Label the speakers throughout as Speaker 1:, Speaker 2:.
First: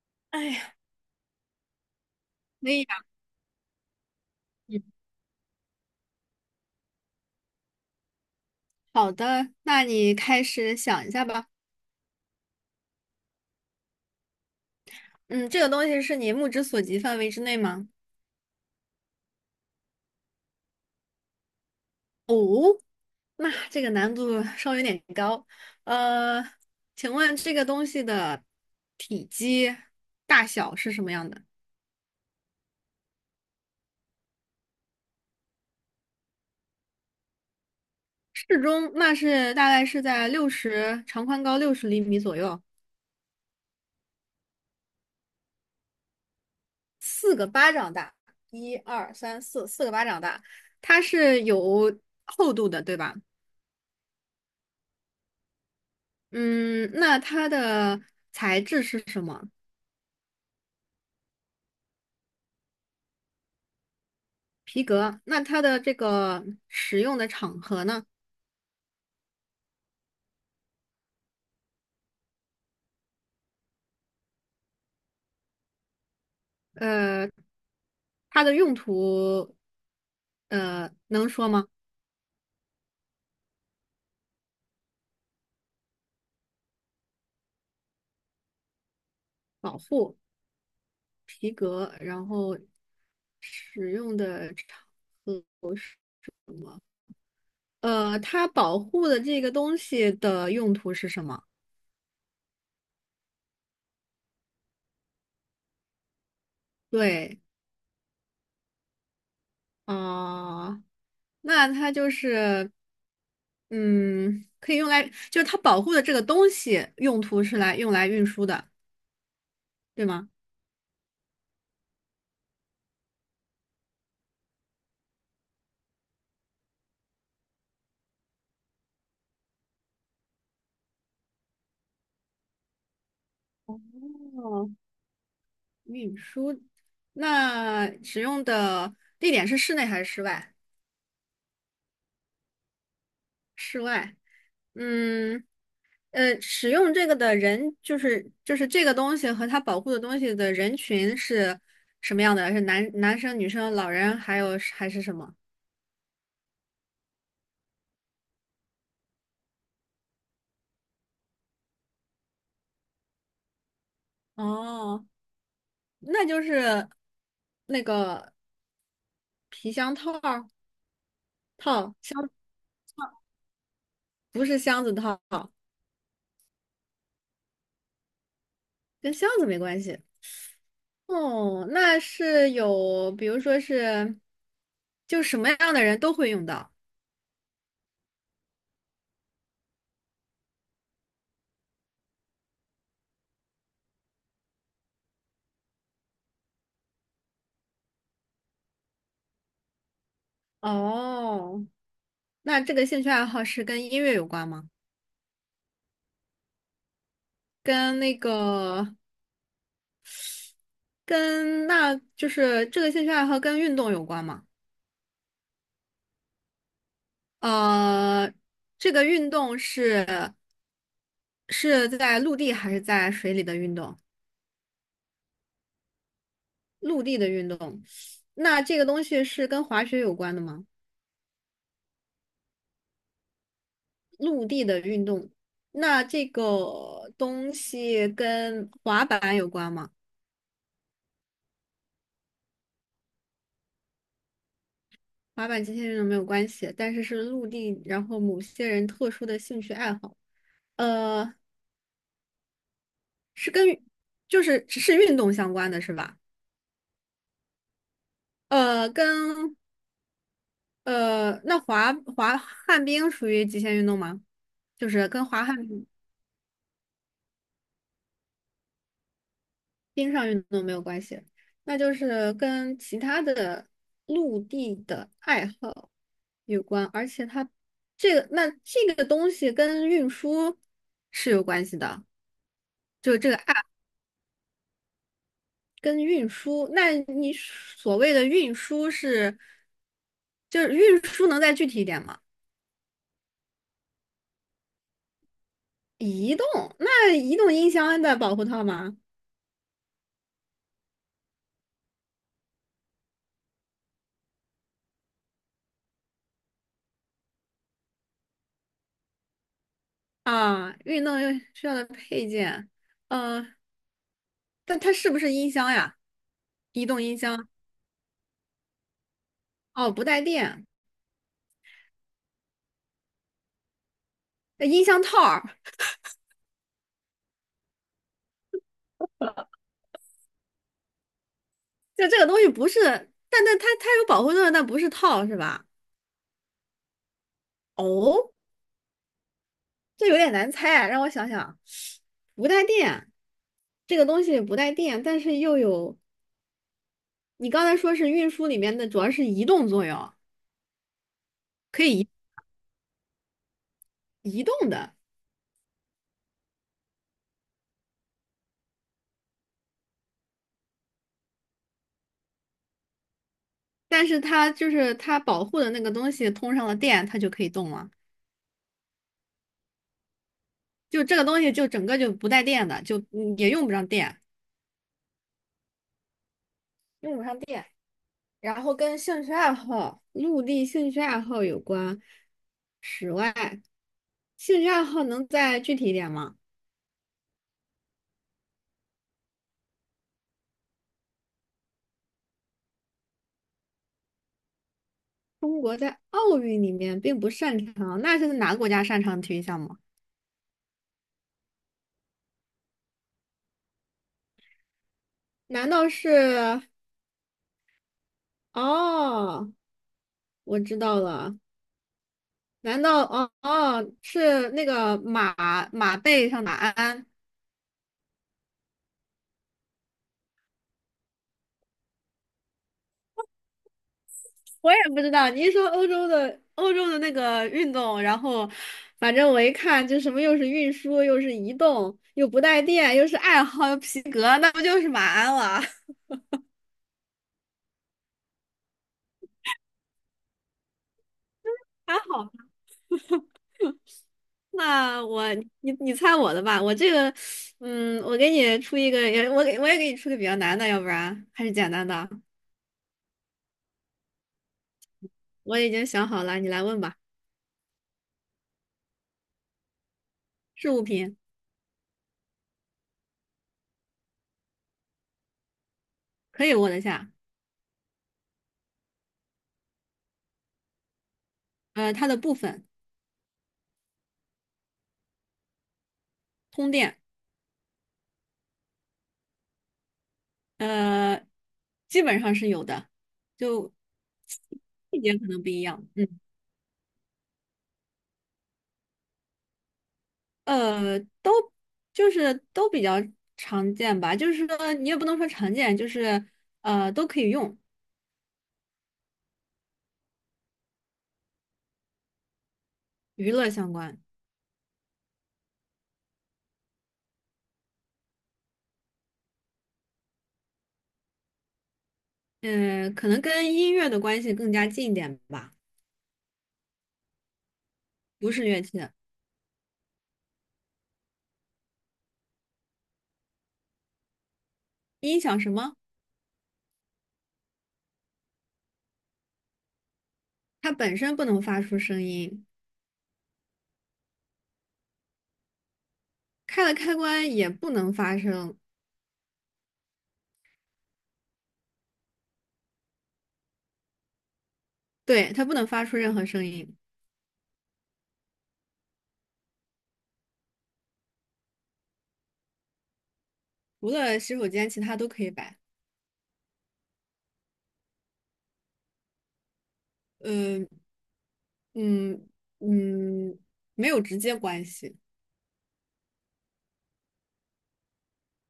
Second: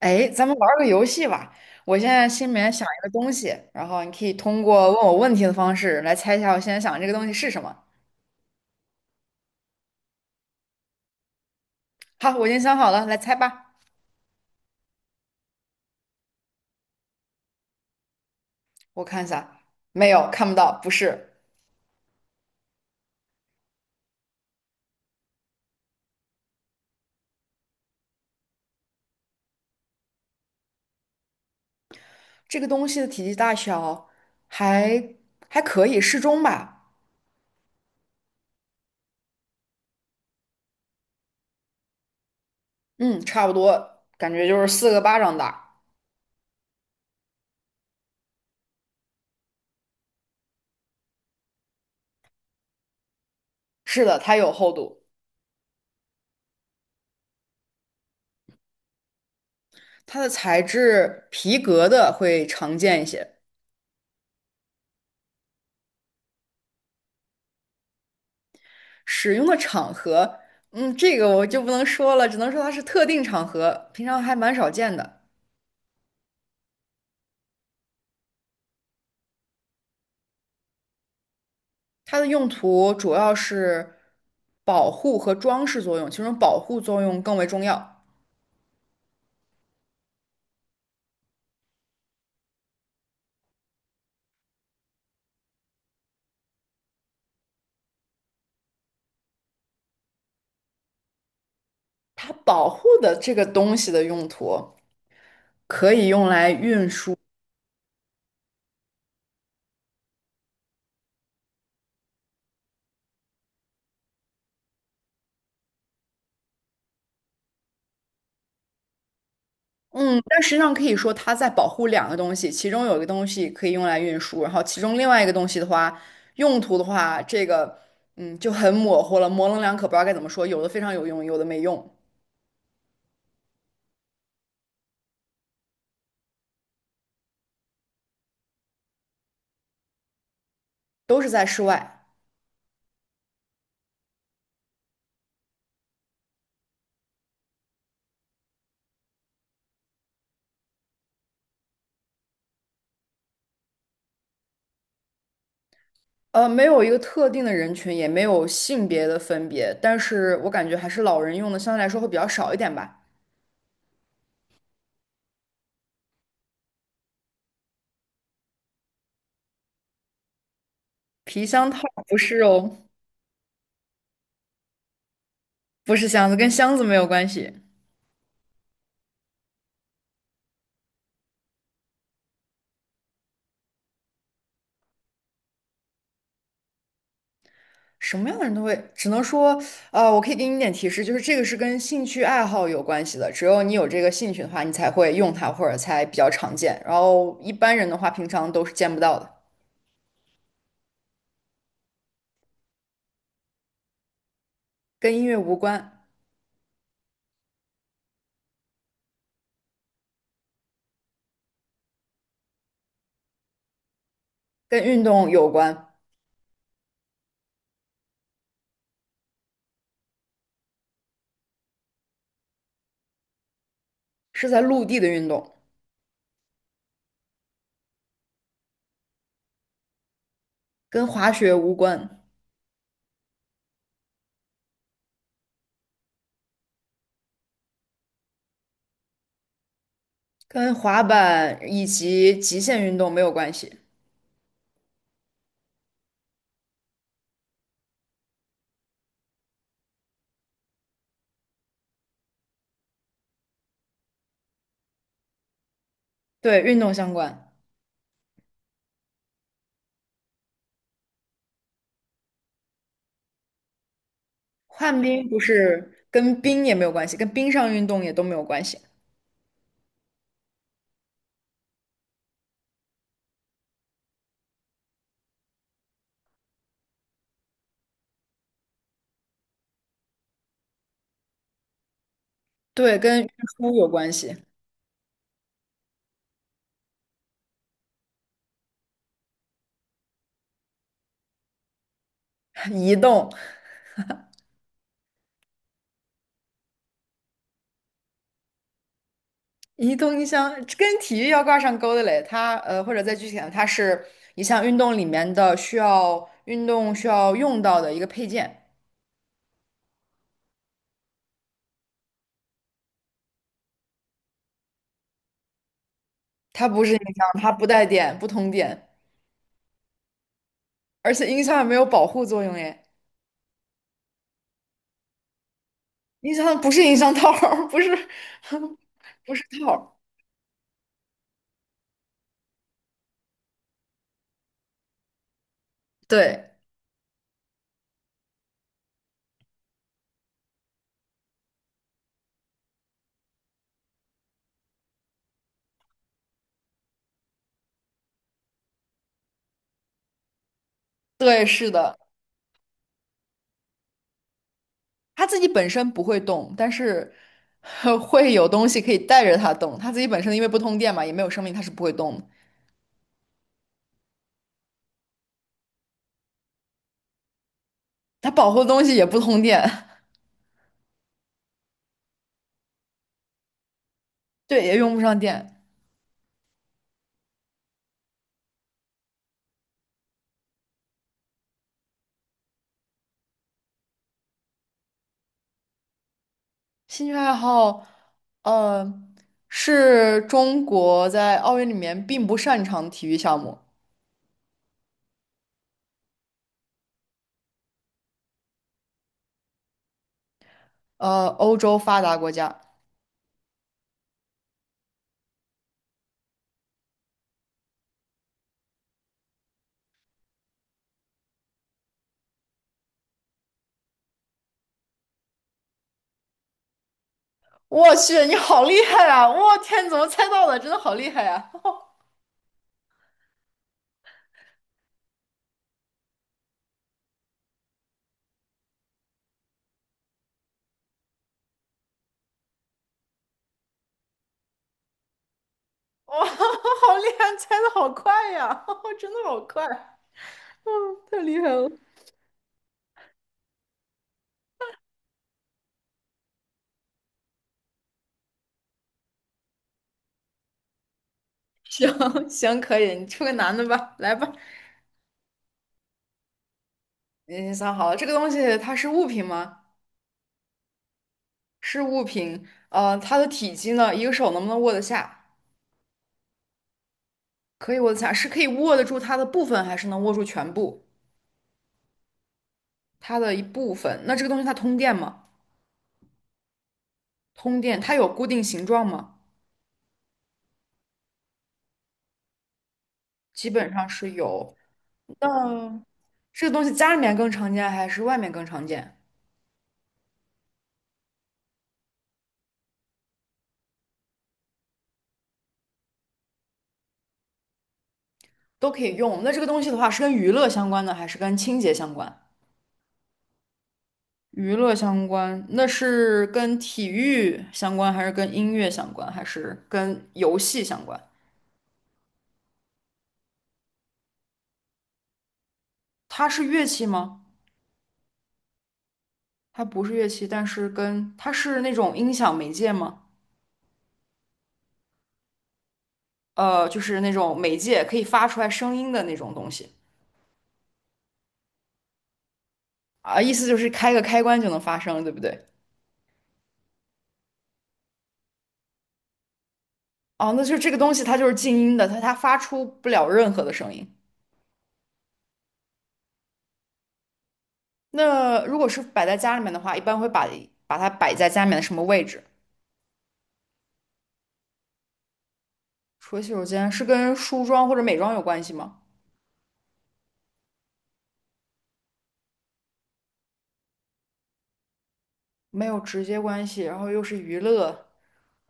Speaker 1: 哎，
Speaker 2: 哎
Speaker 1: 咱们玩
Speaker 2: 呀，
Speaker 1: 儿个游戏吧。我现在心里
Speaker 2: 可
Speaker 1: 面
Speaker 2: 以
Speaker 1: 想
Speaker 2: 呀，
Speaker 1: 一个东西，然后你可以通
Speaker 2: 嗯，
Speaker 1: 过问我问题的方式来猜一下我现在想的这个东西是什么。
Speaker 2: 好的，那你开始想一下吧。
Speaker 1: 好，我已经想好了，来猜吧。
Speaker 2: 嗯，这个东西是你目之所及范围之内吗？
Speaker 1: 我看一下，没有，看不到，不是。
Speaker 2: 哦，那这个难度稍微有点高。呃，请问这个东西的体积大小是什么样的？
Speaker 1: 这个东西的体积大小还还可以，适中吧。
Speaker 2: 适中，那是大概是在六十长宽高60厘米左右，
Speaker 1: 嗯，差不多，感觉就是四个巴掌大。
Speaker 2: 四个巴掌大。一二三四，四个巴掌大。它是有厚度的，对吧？
Speaker 1: 是的，它有厚度，
Speaker 2: 嗯，那它的材质是什么？
Speaker 1: 它的材质皮革的会常见一些。
Speaker 2: 皮革。那它的这个使用的场合呢？
Speaker 1: 使用的场合，嗯，这个我就不能说了，只能说它是特定场合，平常还蛮少见的。
Speaker 2: 呃，它的用途，能说吗？
Speaker 1: 它的用途主要是保护和装饰作用，其中保护作用更为重要。
Speaker 2: 保护皮革，然后使用的场合是什么？它保护的这个东西的用途是什么？
Speaker 1: 它保护的这个东西的用途可以用来运输，
Speaker 2: 对，啊、那它就是，嗯，可以用来，就是它保护的这个东西用途是来用来运输的，对
Speaker 1: 嗯，
Speaker 2: 吗？
Speaker 1: 但实际上可以说它在保护两个东西，其中有一个东西可以用来运输，然后其中另外一个东西的话，用途的话，这个就很模糊了，模棱两可，不知道该怎么说，有的非常有用，有的没用。
Speaker 2: 哦，运输，那使用的地点是室内还是室外？
Speaker 1: 都是在室外。
Speaker 2: 室外。嗯，使用这个的人就是这个东西和它保护的东西的人群是什么样的？是男生、女生、老人，还有还是什么？
Speaker 1: 没有一个特定的人群，也没有性别的分别，但是我感觉还是老人用的相对来说会比较少一点吧。
Speaker 2: 哦，那就是那个。皮箱套儿
Speaker 1: 皮箱套
Speaker 2: 套
Speaker 1: 不
Speaker 2: 箱，
Speaker 1: 是哦，
Speaker 2: 不是箱子套，
Speaker 1: 不是箱子，跟箱子没有关系。
Speaker 2: 跟箱子没关系。哦，那是有，比如说是，就什么样的人都会用到。
Speaker 1: 什么样的人都会，只能说，我可以给你一点提示，就是这个是跟兴趣爱好有关系的。只有你有这个兴趣的话，你才会用它，或者才比较常见。然后一般人的话，平常都是见不到的。
Speaker 2: 哦，那这个兴趣爱好是跟音乐有关吗？
Speaker 1: 跟音乐无关，
Speaker 2: 跟那个，跟那就是这个兴趣爱好跟运动有关吗？
Speaker 1: 跟运动有关，
Speaker 2: 呃，这个运动是在陆地还是在水里的运动？
Speaker 1: 是在陆地的运动，
Speaker 2: 陆地的运动，那这个东西是跟滑雪有关的吗？
Speaker 1: 跟滑雪无关。
Speaker 2: 陆地的运动。那这个东西跟滑板有关吗？
Speaker 1: 跟滑板以及极限运动没有关系，
Speaker 2: 滑板极限运动没有关系，但是是陆地，然后某些人特殊的兴趣爱好。呃，是跟就是只是运动相关的是吧？
Speaker 1: 对，运动相关。
Speaker 2: 跟那滑旱冰属于极限运动吗？就
Speaker 1: 旱
Speaker 2: 是跟
Speaker 1: 冰不
Speaker 2: 滑旱。冰。
Speaker 1: 是跟冰也没有关系，跟冰上运动也都没有关系。
Speaker 2: 冰上运动没有关系，那就是跟其他的陆地的爱好有关，而且它这个那这个东西跟运输是有关系的，
Speaker 1: 对，
Speaker 2: 就
Speaker 1: 跟运
Speaker 2: 这个爱
Speaker 1: 输有关系，
Speaker 2: 跟运输。那你所谓的运输是，就是运输能再具体一点吗？
Speaker 1: 移动，
Speaker 2: 移动，那移动音箱的保护套吗？
Speaker 1: 移动音箱跟体育要挂上钩的嘞。它或者再具体点，它是一项运动里面的需要运动需要用到的一个配件。
Speaker 2: 啊，运动又需要的配件，呃，但它是不是音箱呀？
Speaker 1: 它不
Speaker 2: 移
Speaker 1: 是音
Speaker 2: 动音
Speaker 1: 箱，
Speaker 2: 箱？
Speaker 1: 它不带电，不通电，
Speaker 2: 哦，不带电，
Speaker 1: 而且音箱也没有保护作用耶。
Speaker 2: 那音箱套儿，
Speaker 1: 音箱不是音箱套儿 不是 不是套儿
Speaker 2: 就这个东西不是，但它有保护作用，但不是套是吧？
Speaker 1: 对
Speaker 2: 哦，这有点难猜啊让我想想，不带电，这个东西不带电，但是又有，你刚才说是运输里面的，主要是移动作用，
Speaker 1: 对，是
Speaker 2: 可
Speaker 1: 的，
Speaker 2: 以移动的，
Speaker 1: 他自己本身不会动，但是 会有东西可以带着他动。他自己本身因为不通电嘛，也没有生命，他是不会动的。
Speaker 2: 但是它就是它保护的那个东西通上了电，它就可以动了，
Speaker 1: 他保护的东西也不通电，
Speaker 2: 就这个东西就整个就不带电的，就也用不上电。
Speaker 1: 对，也用不上电。
Speaker 2: 然后跟兴趣爱好、陆地兴趣爱好有关。室外兴趣爱好能再具体一点吗？
Speaker 1: 兴趣爱好，呃，是中国在奥运里面并不擅长的体育项目，
Speaker 2: 中国在奥运里面并不擅长，那是哪个国家擅长体育项目？
Speaker 1: 欧洲发达国家。
Speaker 2: 难道是？哦，我知道了。难道哦哦是那个马背上马鞍？
Speaker 1: 我去，你好厉害啊！我天，你怎么猜到的？真的好厉害呀、
Speaker 2: 我也不知道，你一说欧洲的那个运动，然后反正我一看，就什么又是运输，又是移动，又不带电，又是爱好，又皮革，那不就是马鞍了？
Speaker 1: 哇，好厉害，猜的好快呀！真的好快啊。太厉害了！
Speaker 2: 还好吧那我你猜我的吧，我这个，我给你出一个，也我给我也给你出个比较难的，要不然还是 简单的。
Speaker 1: 行行，可以，你出个男的吧，来吧。
Speaker 2: 我已经想好了，你来问吧。
Speaker 1: 你想好了，这个东西它是物品吗？
Speaker 2: 是物品，
Speaker 1: 是物品。呃，它的体积呢？一个手能不能握得下？
Speaker 2: 可以握得下，
Speaker 1: 可以握得下，是可以握得住它的部分，还是能握住全部？
Speaker 2: 它的部分，
Speaker 1: 它的一部分。那这个东西它通电吗？
Speaker 2: 通电，
Speaker 1: 通电，它有固定形状吗？
Speaker 2: 呃，基本上是有的，
Speaker 1: 基本
Speaker 2: 就
Speaker 1: 上是有。
Speaker 2: 细节可能不一
Speaker 1: 那
Speaker 2: 样。嗯。
Speaker 1: 这个东西家里面更常见，还是外面更常见？
Speaker 2: 都就是都比较常见吧，就是说你也不能说常见，就是都可以用，
Speaker 1: 都可以用。那这个东西的话，是跟娱乐相关的，还是跟清洁相关？
Speaker 2: 娱乐相关，
Speaker 1: 娱乐相关，那是跟体育相关，还是跟音乐相关，还是跟游戏相关？
Speaker 2: 嗯、可能跟音乐的关系更加近一点吧，
Speaker 1: 它是乐器吗？
Speaker 2: 不是乐器，
Speaker 1: 它不是乐器，但是跟它是那种音响媒介吗？
Speaker 2: 音响什么，
Speaker 1: 就是那种媒介可以发出来声音的那种东西
Speaker 2: 它本身不能发出声音，
Speaker 1: 啊，意思就是开个开关就能发声，对不对？
Speaker 2: 开了开关也不能发声，
Speaker 1: 哦，那就这个东西它就是静音的，它发出不了任何的声音。
Speaker 2: 对，它不能发出任何声音，
Speaker 1: 那如果是摆在家里面的话，一般会把它摆在家里面的什么位置？
Speaker 2: 除了洗手间，其他都可以摆，
Speaker 1: 除了洗手间，是跟梳妆或者美妆有关系吗？
Speaker 2: 呃，嗯嗯，没有直接关系。
Speaker 1: 没有直接关系，然后又是娱乐，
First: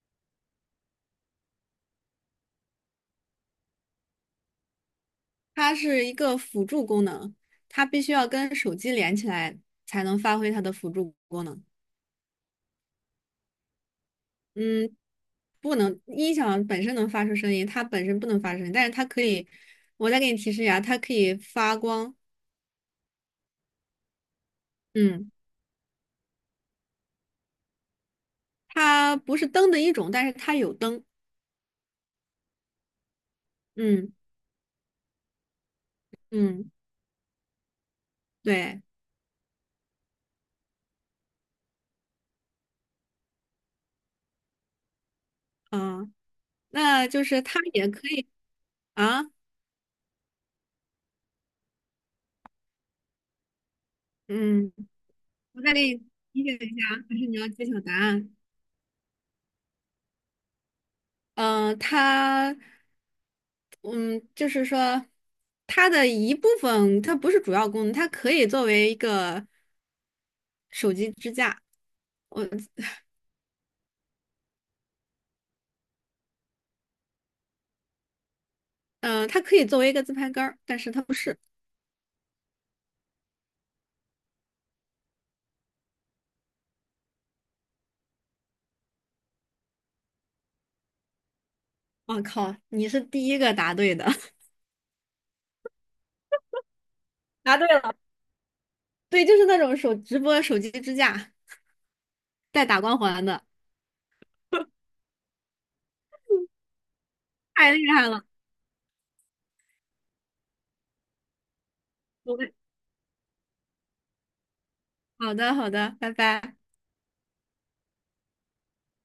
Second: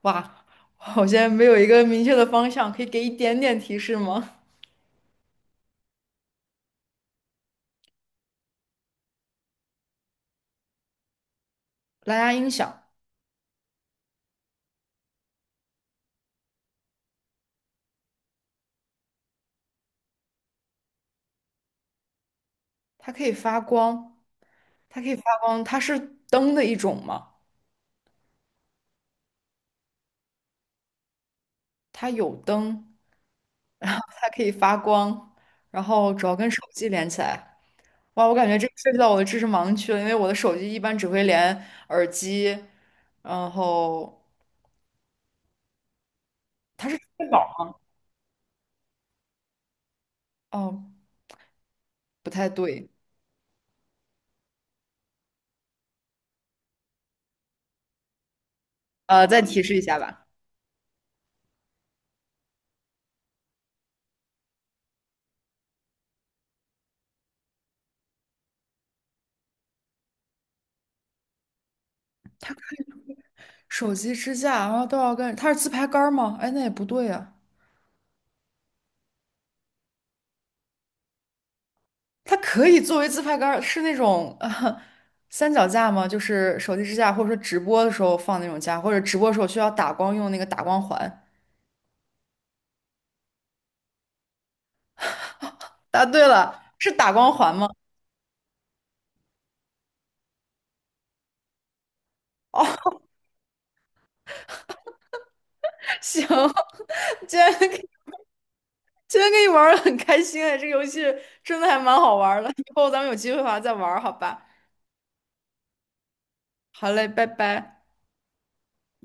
Speaker 1: 哇，我现在没有一个明确的方向，可以给一点点提示吗？
Speaker 2: 它是一个辅助功能，它必须要跟手机连起来才能发挥它的辅助功能。
Speaker 1: 蓝牙音响，
Speaker 2: 嗯，不能，音响本身能发出声音，它本身不能发出声音，但是它可以，我再给你提示一下，它可以发光。
Speaker 1: 它可以发光，它可以发
Speaker 2: 嗯，
Speaker 1: 光，它是灯的一种吗？
Speaker 2: 它不是灯的一种，但是它有灯。
Speaker 1: 它有灯，然后
Speaker 2: 嗯
Speaker 1: 它可以发光，然后主要跟手
Speaker 2: 嗯，
Speaker 1: 机连起来。哇，我感觉这个
Speaker 2: 对，
Speaker 1: 涉及到我的知识盲区了，因为我的手机一般只会连耳机，然后
Speaker 2: 啊，
Speaker 1: 它是充
Speaker 2: 那就
Speaker 1: 电脑
Speaker 2: 是它
Speaker 1: 吗？
Speaker 2: 也可以啊。
Speaker 1: 哦，不太对，
Speaker 2: 嗯，我再给你提醒一下啊，还是你要揭晓答案？
Speaker 1: 再提示一下吧。
Speaker 2: 嗯、它。嗯，就是说，它的一部分，它不是主要功能，它可以作为一个手机支架，我，
Speaker 1: 手机支架，然后都要跟它是自拍杆儿吗？哎，那也不对呀、
Speaker 2: 它可以作为一个自拍杆儿，但是它不是。
Speaker 1: 它可以作为自拍杆儿是那种三脚架吗？就是手机支架，或者说直播的时候放那种架，或者直播的时候需要打光用那个打光环。
Speaker 2: 我靠，你是第一个答对的，
Speaker 1: 答对了，是打光 环
Speaker 2: 答对
Speaker 1: 吗？
Speaker 2: 了，对，就是那种手直播手机支架带
Speaker 1: 哦，
Speaker 2: 打光环的，
Speaker 1: 行，今天
Speaker 2: 太厉
Speaker 1: 跟
Speaker 2: 害了。
Speaker 1: 今天跟你玩的很开心哎，这个游戏真的还蛮好玩儿
Speaker 2: 我
Speaker 1: 的，以后咱们有机会的话再玩儿好吧？
Speaker 2: 好的，好的，拜拜。
Speaker 1: 好嘞，拜拜。